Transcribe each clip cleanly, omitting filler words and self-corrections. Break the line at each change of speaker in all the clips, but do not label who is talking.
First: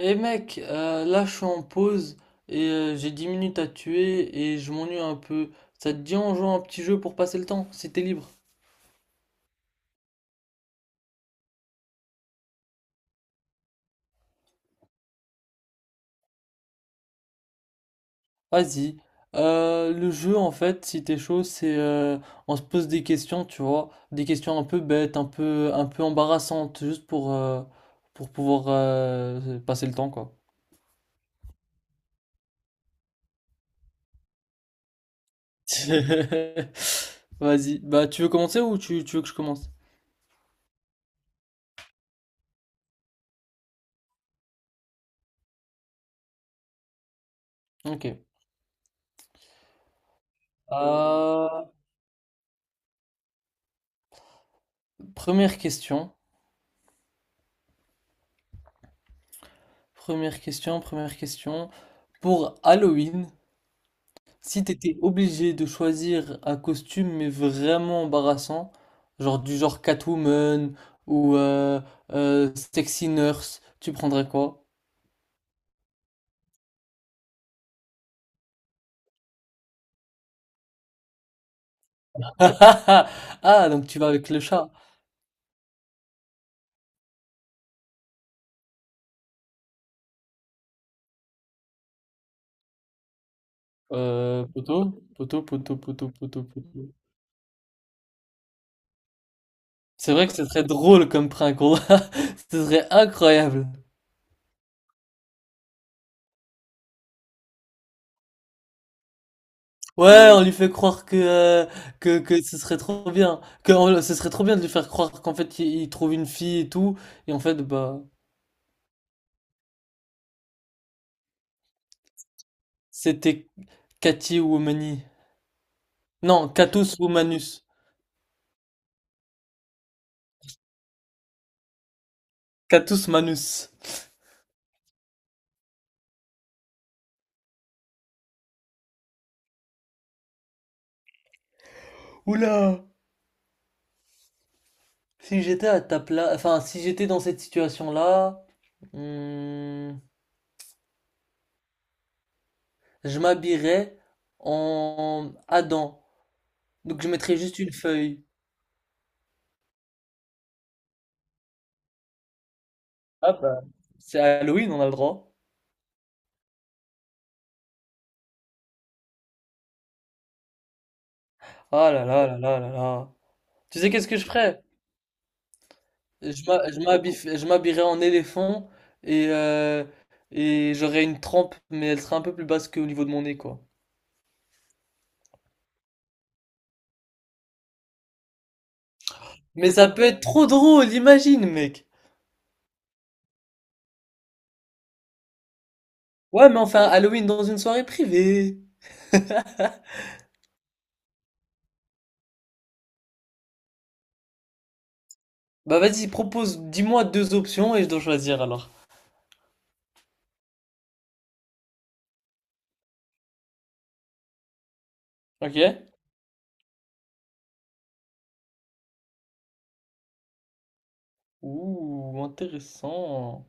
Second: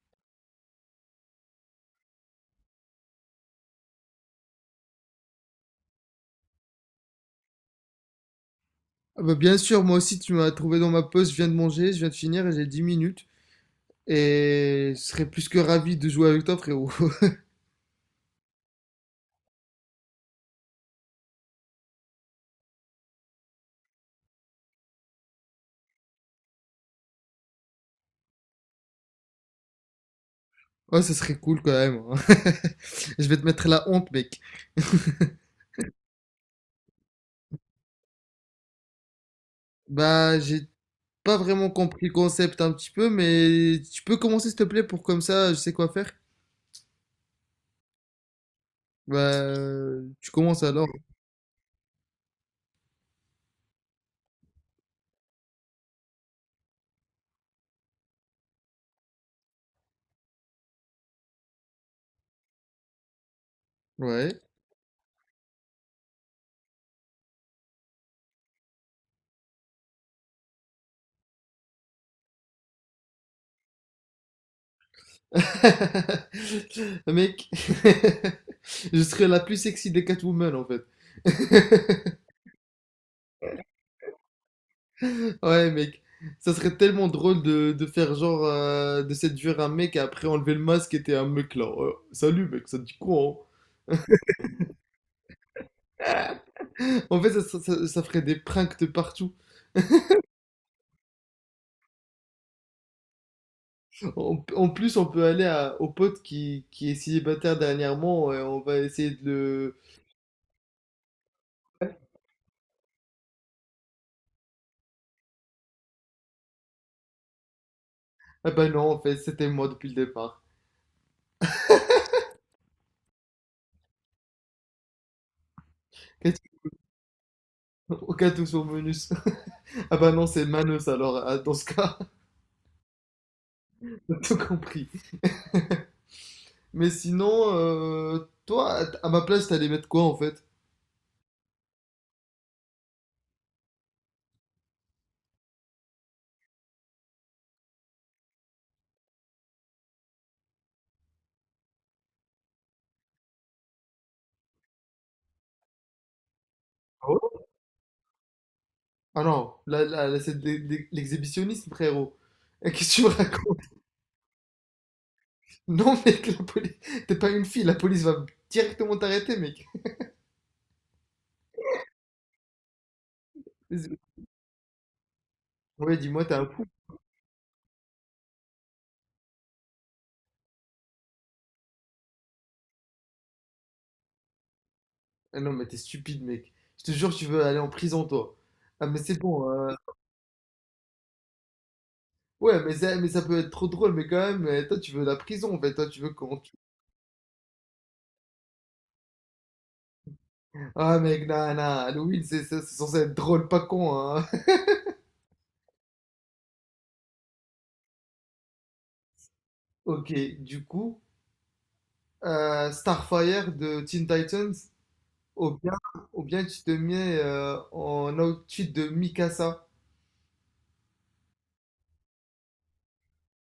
Eh mec, là je suis en pause et j'ai 10 minutes à tuer et je m'ennuie un peu. Ça te dit on joue à un petit jeu pour passer le temps, si t'es libre.
Ah bah, bien sûr, moi aussi, tu m'as trouvé dans ma pause. Je viens de manger, je viens de finir et j'ai 10 minutes. Et je serais plus que ravi de jouer avec toi, frérot.
Vas-y. Le jeu en fait, si t'es chaud, c'est on se pose des questions, tu vois, des questions un peu bêtes, un peu embarrassantes, juste pour pour pouvoir passer le temps quoi.
Ouais, ça serait cool quand même, hein. Je vais te mettre la honte, mec.
Vas-y. Bah tu veux commencer ou tu veux que je commence?
Bah, j'ai pas vraiment compris le concept un petit peu, mais tu peux commencer, s'il te plaît, pour comme ça, je sais quoi faire.
Ok.
Bah, tu commences alors.
Euh, première question. Première question, première question. Pour Halloween,
Ouais.
si t'étais obligé de choisir un costume mais vraiment embarrassant, genre du genre Catwoman ou Sexy Nurse, tu prendrais quoi?
Mec, je serais la plus sexy des Catwoman, en fait.
Ah, donc tu vas avec le chat.
Ouais, mec, ça serait tellement drôle de faire genre de séduire un mec et après enlever le masque et t'es un mec là. Salut mec, ça te dit quoi,
Poteau, poteau, poteau, poteau, poteau, poteau.
hein. En fait, ça ferait des pranks de partout.
C'est vrai que ce serait drôle comme prank, on- ce serait incroyable.
En plus, on peut aller à, au pote qui est célibataire dernièrement et on va essayer de le.
Ouais, on lui fait croire que, que ce serait trop bien. Que on- ce serait trop bien de lui faire croire qu'en fait il trouve une fille et tout. Et en fait, bah.
Ah bah non, en fait, c'était moi depuis le départ.
C'était Cati Woumani. Non, Catus Womanus.
Aucun tout sur bonus. Ah bah non, c'est Manos alors, ah, dans ce cas,
Catus Manus.
t'as tout compris. Mais sinon, toi, à ma place, t'allais mettre quoi en fait?
Oula! Si j'étais à ta place, enfin, si j'étais dans cette situation-là, hmm, je m'habillerais en Adam. Donc je mettrais juste une feuille.
Ah non, là, là, là, c'est de l'exhibitionnisme, frérot. Et qu'est-ce que tu me
Ah
racontes?
bah. C'est Halloween, on a le droit.
Non, mec, la police... T'es pas une fille, la police va directement t'arrêter, mec.
Ah là là là là là là. Tu sais qu'est-ce que je ferais?
Ouais, dis-moi, t'es un fou.
Je m'habillerais en éléphant et et j'aurais une trempe, mais elle serait un peu plus basse qu'au niveau de mon nez, quoi.
Ah non, mais t'es stupide, mec. Je te jure, tu veux aller en prison, toi. Ah, mais c'est bon.
Mais ça peut être trop drôle, imagine, mec.
Ouais, mais ça peut être trop drôle, mais quand même, toi, tu veux la prison, en fait. Toi, tu veux qu'on...
Ouais,
tue-
mais enfin, Halloween dans une soirée privée.
Ah, mec, non, non, Halloween, c'est c'est censé être drôle, pas con, hein.
Bah vas-y, propose, dis-moi deux options et je dois choisir alors.
Ok, du coup, Starfire de Teen Titans. Ou
Ok?
bien, ou bien tu te mets en outfit de Mikasa.
Ouh, intéressant.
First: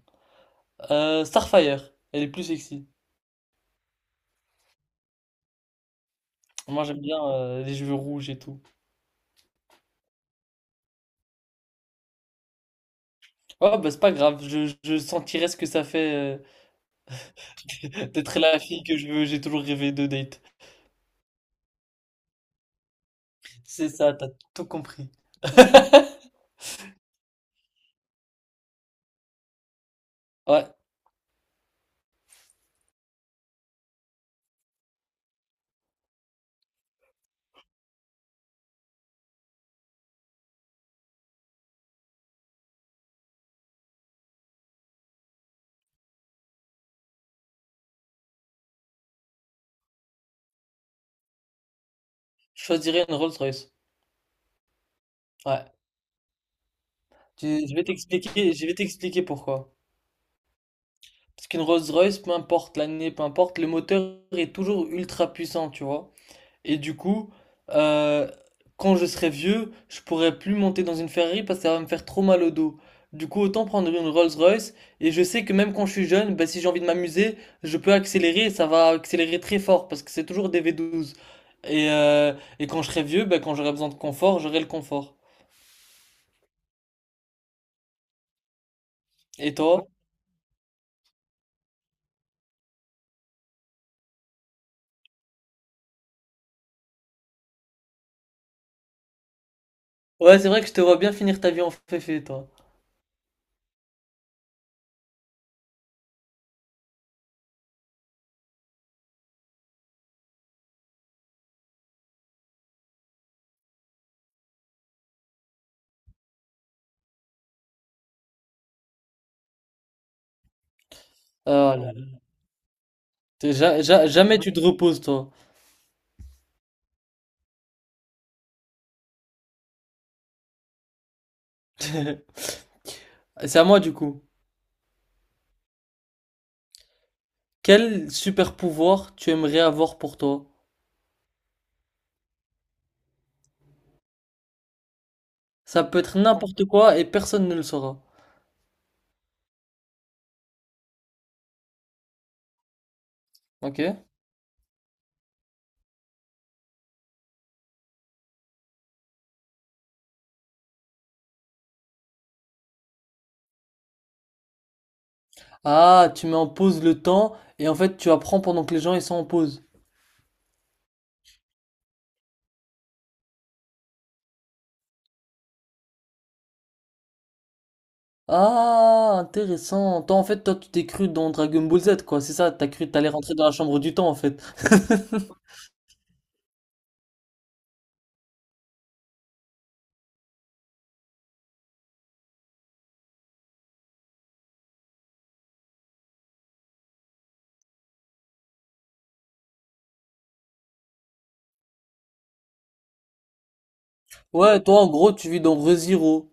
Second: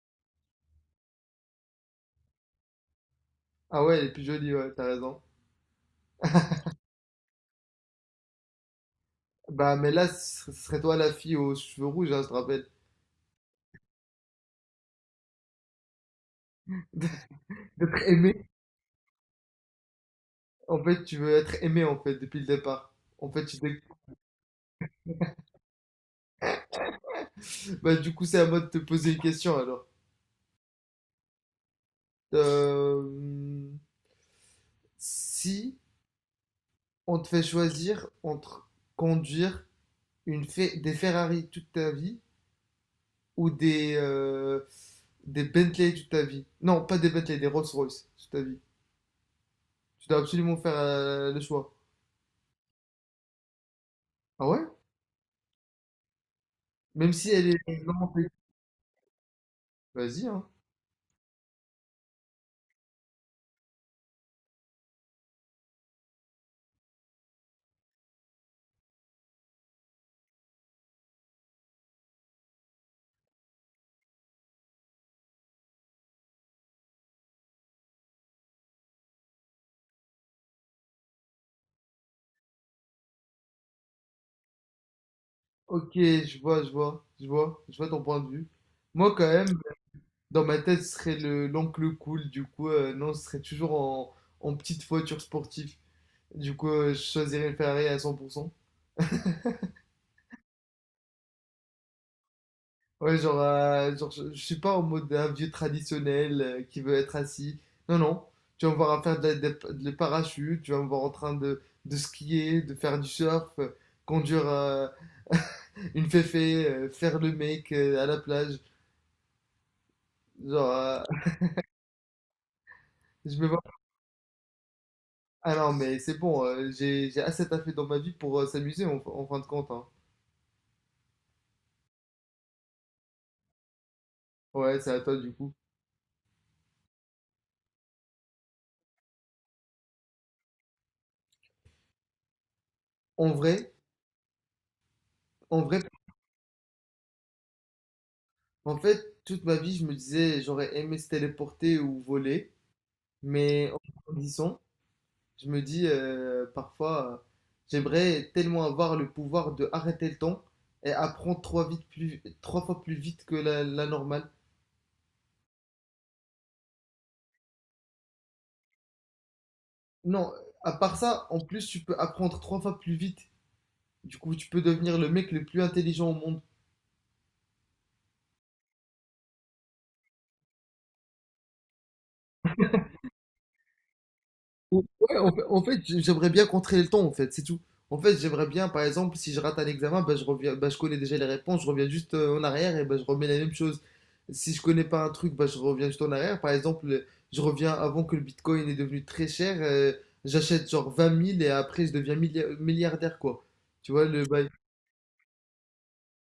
Starfire, elle est plus sexy.
Ah ouais, elle est plus jolie, ouais, t'as raison.
Moi j'aime bien les cheveux rouges et tout.
Bah, mais là, ce serait toi la fille aux cheveux rouges, hein, je te rappelle.
Oh bah c'est pas grave, je sentirais ce que ça fait
D'être
d'être
aimée.
la fille que je veux, j'ai toujours rêvé de date.
En fait, tu veux être aimée, en fait, depuis le départ. En fait, tu t'es-
C'est ça, t'as tout compris.
bah, du coup, c'est à moi de te poser une question, alors.
Ouais,
Euh, Si on te fait choisir entre conduire une des Ferrari toute ta vie ou des Bentley toute ta vie. Non, pas des Bentley, des Rolls-Royce toute ta vie. Tu dois absolument faire le choix.
je choisirais une Rolls-Royce.
Ah ouais?
Ouais,
Même si elle est vraiment flexible.
Je vais t'expliquer pourquoi.
Vas-y, hein.
Parce qu'une Rolls-Royce, peu importe l'année, peu importe, le moteur est toujours ultra puissant, tu vois. Et du coup, euh, quand je serai vieux, je pourrai plus monter dans une Ferrari parce que ça va me faire trop mal au dos. Du coup, autant prendre une Rolls-Royce. Et je sais que même quand je suis jeune, bah, si j'ai envie de m'amuser, je peux accélérer et ça va accélérer très fort parce que c'est toujours des V12. Et et quand je serai vieux, bah, quand j'aurai besoin de confort, j'aurai le confort.
Ok, je vois, je vois, je vois, je vois ton point de vue. Moi, quand même,
Et toi?
dans ma tête, ce serait le l'oncle cool. Du coup, non, ce serait toujours en petite voiture sportive. Du coup, je choisirais une Ferrari à 100%.
Ouais, c'est vrai que je te vois bien finir ta vie en féfé, toi.
Ouais, genre, genre je suis pas en mode un vieux traditionnel qui veut être assis. Non, non. Tu vas me voir à faire de la- de- le parachute, tu vas me voir en train de skier, de faire du surf, conduire une féfé, faire le mec à la plage. Genre,
Ah là là.
je me
T'es
vois.
jamais tu te reposes, toi.
Ah non, mais c'est bon, j'ai assez taffé dans ma vie pour s'amuser en fin de compte, hein.
C'est à moi du coup.
Ouais, c'est à toi du coup.
Quel super pouvoir tu aimerais avoir pour toi?
En vrai, en vrai,
Ça peut être n'importe quoi et personne ne le saura.
en fait, toute ma vie, je me disais, j'aurais aimé se téléporter ou voler, mais en
Ok?
grandissant, je me dis parfois, j'aimerais tellement avoir le pouvoir de arrêter le temps et apprendre trois fois plus vite que la normale.
Ah, tu mets en pause le temps et en fait tu apprends pendant que les gens ils sont en pause.
Non, à part ça, en plus, tu peux apprendre trois fois plus vite. Du coup, tu peux devenir le mec le plus intelligent au monde.
Ah, intéressant. Toi en fait toi tu t'es cru dans Dragon Ball Z quoi, c'est ça? T'as cru que t'allais rentrer dans la chambre du temps en fait.
Ouais, en fait, j'aimerais bien contrer le temps, en fait, c'est tout. En fait, j'aimerais bien, par exemple, si je rate un examen, bah, je reviens, bah, je connais déjà les réponses, je reviens juste en arrière et bah, je remets la même chose. Si je connais pas un truc, bah, je reviens juste en arrière. Par exemple, je reviens avant que le Bitcoin est devenu très cher, j'achète genre 20 000 et après je deviens milliardaire, quoi. Tu vois, le bail.
Ouais, toi en gros tu vis dans ReZero.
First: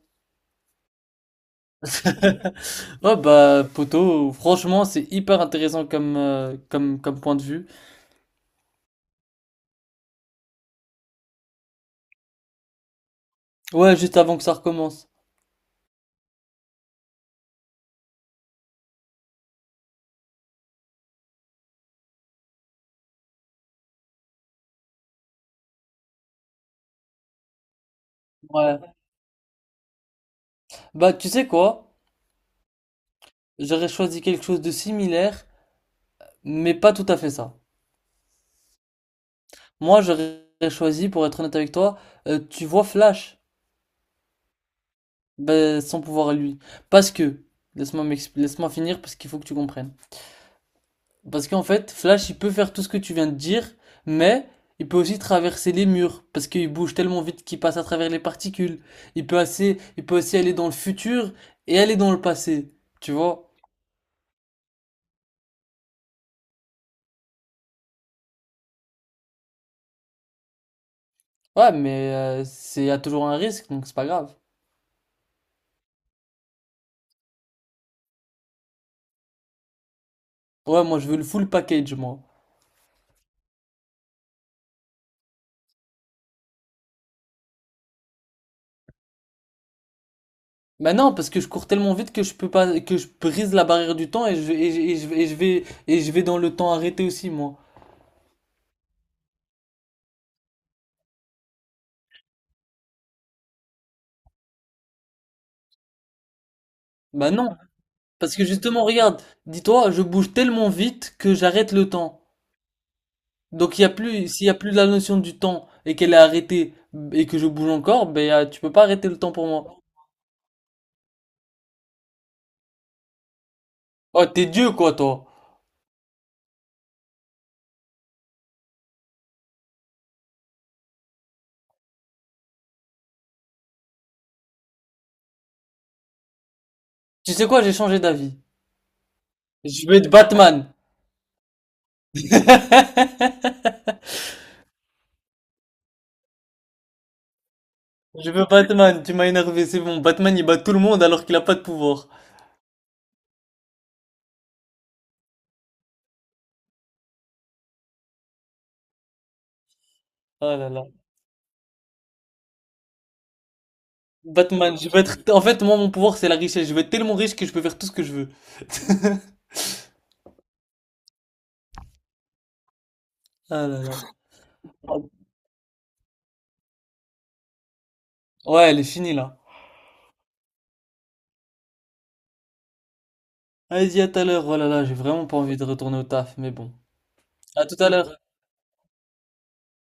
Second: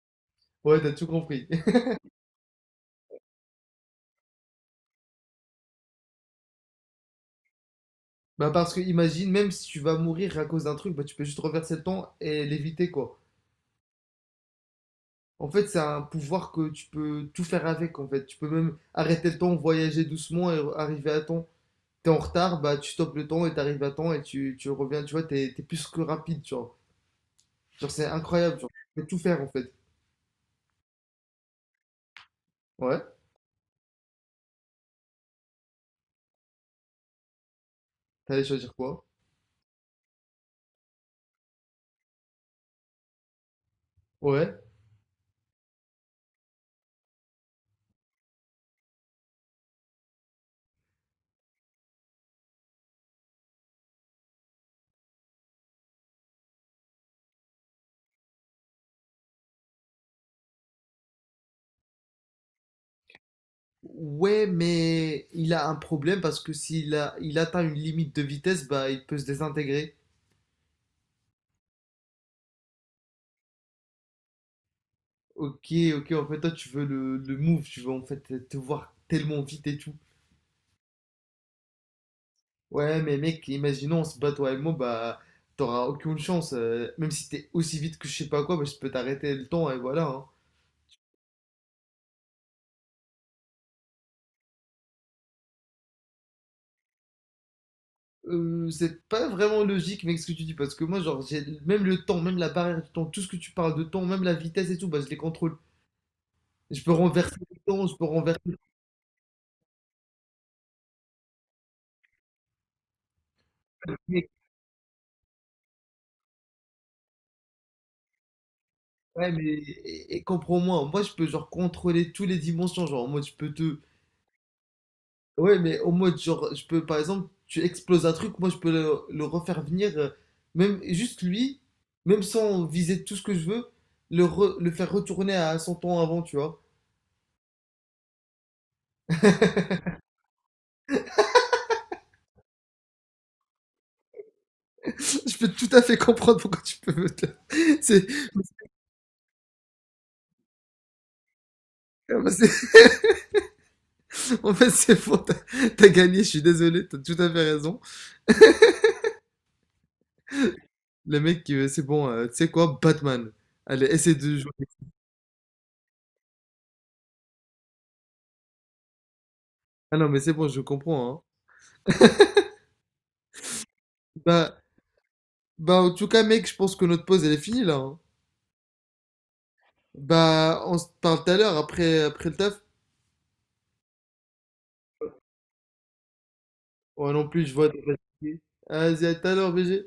Ouais, t'as tout compris.
Ouais bah poto, franchement c'est hyper intéressant comme point de vue.
Bah, parce que imagine, même si tu vas mourir à cause d'un truc, bah, tu peux juste reverser le temps et l'éviter, quoi.
Ouais, juste avant que ça recommence.
En fait, c'est un pouvoir que tu peux tout faire avec, en fait. Tu peux même arrêter le temps, voyager doucement et arriver à temps. T'es en retard, bah tu stoppes le temps et t'arrives à temps et tu reviens, tu vois, t'es plus que rapide, tu vois. Genre, c'est incroyable, genre.
Ouais.
Tu peux tout faire, en fait.
Bah tu sais quoi?
Ouais,
J'aurais choisi quelque chose de similaire, mais pas tout à fait ça.
t'allais choisir quoi?
Moi, j'aurais choisi, pour être honnête avec toi, tu vois Flash,
Ouais.
ben, son pouvoir à lui. Parce que, laisse-moi finir parce qu'il faut que tu comprennes. Parce qu'en fait, Flash, il peut faire tout ce que tu viens de dire, mais il peut aussi traverser les murs parce qu'il bouge tellement vite qu'il passe à travers les particules. Il peut assez, il peut aussi aller dans le futur et aller dans le passé, tu vois?
Ouais, mais il a un problème parce que s'il a, il atteint une limite de vitesse, bah il peut se désintégrer.
Ouais, mais il y a toujours un risque, donc c'est pas grave.
Ok, ok, en fait, toi, tu veux le move, tu veux en fait te voir tellement vite et tout.
Ouais, moi, je veux le full package, moi.
Ouais, mais mec, imaginons, on se bat toi et moi, bah, t'auras aucune chance. Même si t'es aussi vite que je sais pas quoi, bah, je peux t'arrêter le temps et voilà, hein.
Bah non, parce que je cours tellement vite que je peux pas, que je brise la barrière du temps et je, et je, et je, et je vais dans le temps arrêté aussi, moi.
C'est pas vraiment logique, mec, ce que tu dis, parce que moi, genre, j'ai même le temps, même la barrière du temps, tout ce que tu parles de temps, même la vitesse et tout, bah, je les contrôle. Je peux
Bah
renverser
non,
le temps, je peux
parce que
renverser.
justement, regarde, dis-toi, je bouge tellement vite que j'arrête le temps. Donc il y a plus,
Mec,
s'il y a plus la notion du temps et qu'elle est arrêtée et que je bouge encore, tu peux pas arrêter le
ouais,
temps
mais
pour moi.
et comprends-moi, moi, je peux, genre, contrôler toutes les dimensions, genre, moi, je peux te.
Oh, t'es Dieu quoi, toi.
Ouais, mais au mode, genre, je peux, par exemple, tu exploses un truc, moi, je peux le refaire venir, même juste lui, même sans viser tout ce que je veux, le faire retourner à son temps avant, tu vois.
Tu sais quoi, j'ai changé d'avis. Je veux être Batman.
Je peux tout à fait comprendre pourquoi tu peux. C'est,
Je veux Batman, tu m'as énervé, c'est bon. Batman il bat tout le monde alors qu'il a pas de pouvoir.
c'est- En fait, c'est faux, t'as gagné, je suis désolé, t'as tout à fait raison.
Oh là là.
Le mec, c'est bon, tu sais quoi, Batman. Allez, essaie de jouer.
Batman, je veux être. En fait, moi, mon pouvoir, c'est la richesse. Je veux être tellement riche que je peux faire tout ce que je veux.
Ah non, mais c'est bon, je comprends, hein.
Ah là là.
Bah, bah, en tout cas, mec, je pense que notre pause, elle est finie, là, hein.
Ouais, elle est finie là.
Bah, on se parle tout à l'heure après, après le taf.
Allez, y à tout à l'heure. Oh là là, j'ai vraiment pas envie de retourner au taf, mais bon.
Ouais, non plus, je
À
vois.
tout
Des-
à l'heure.
Vas-y, à tout à l'heure, BG.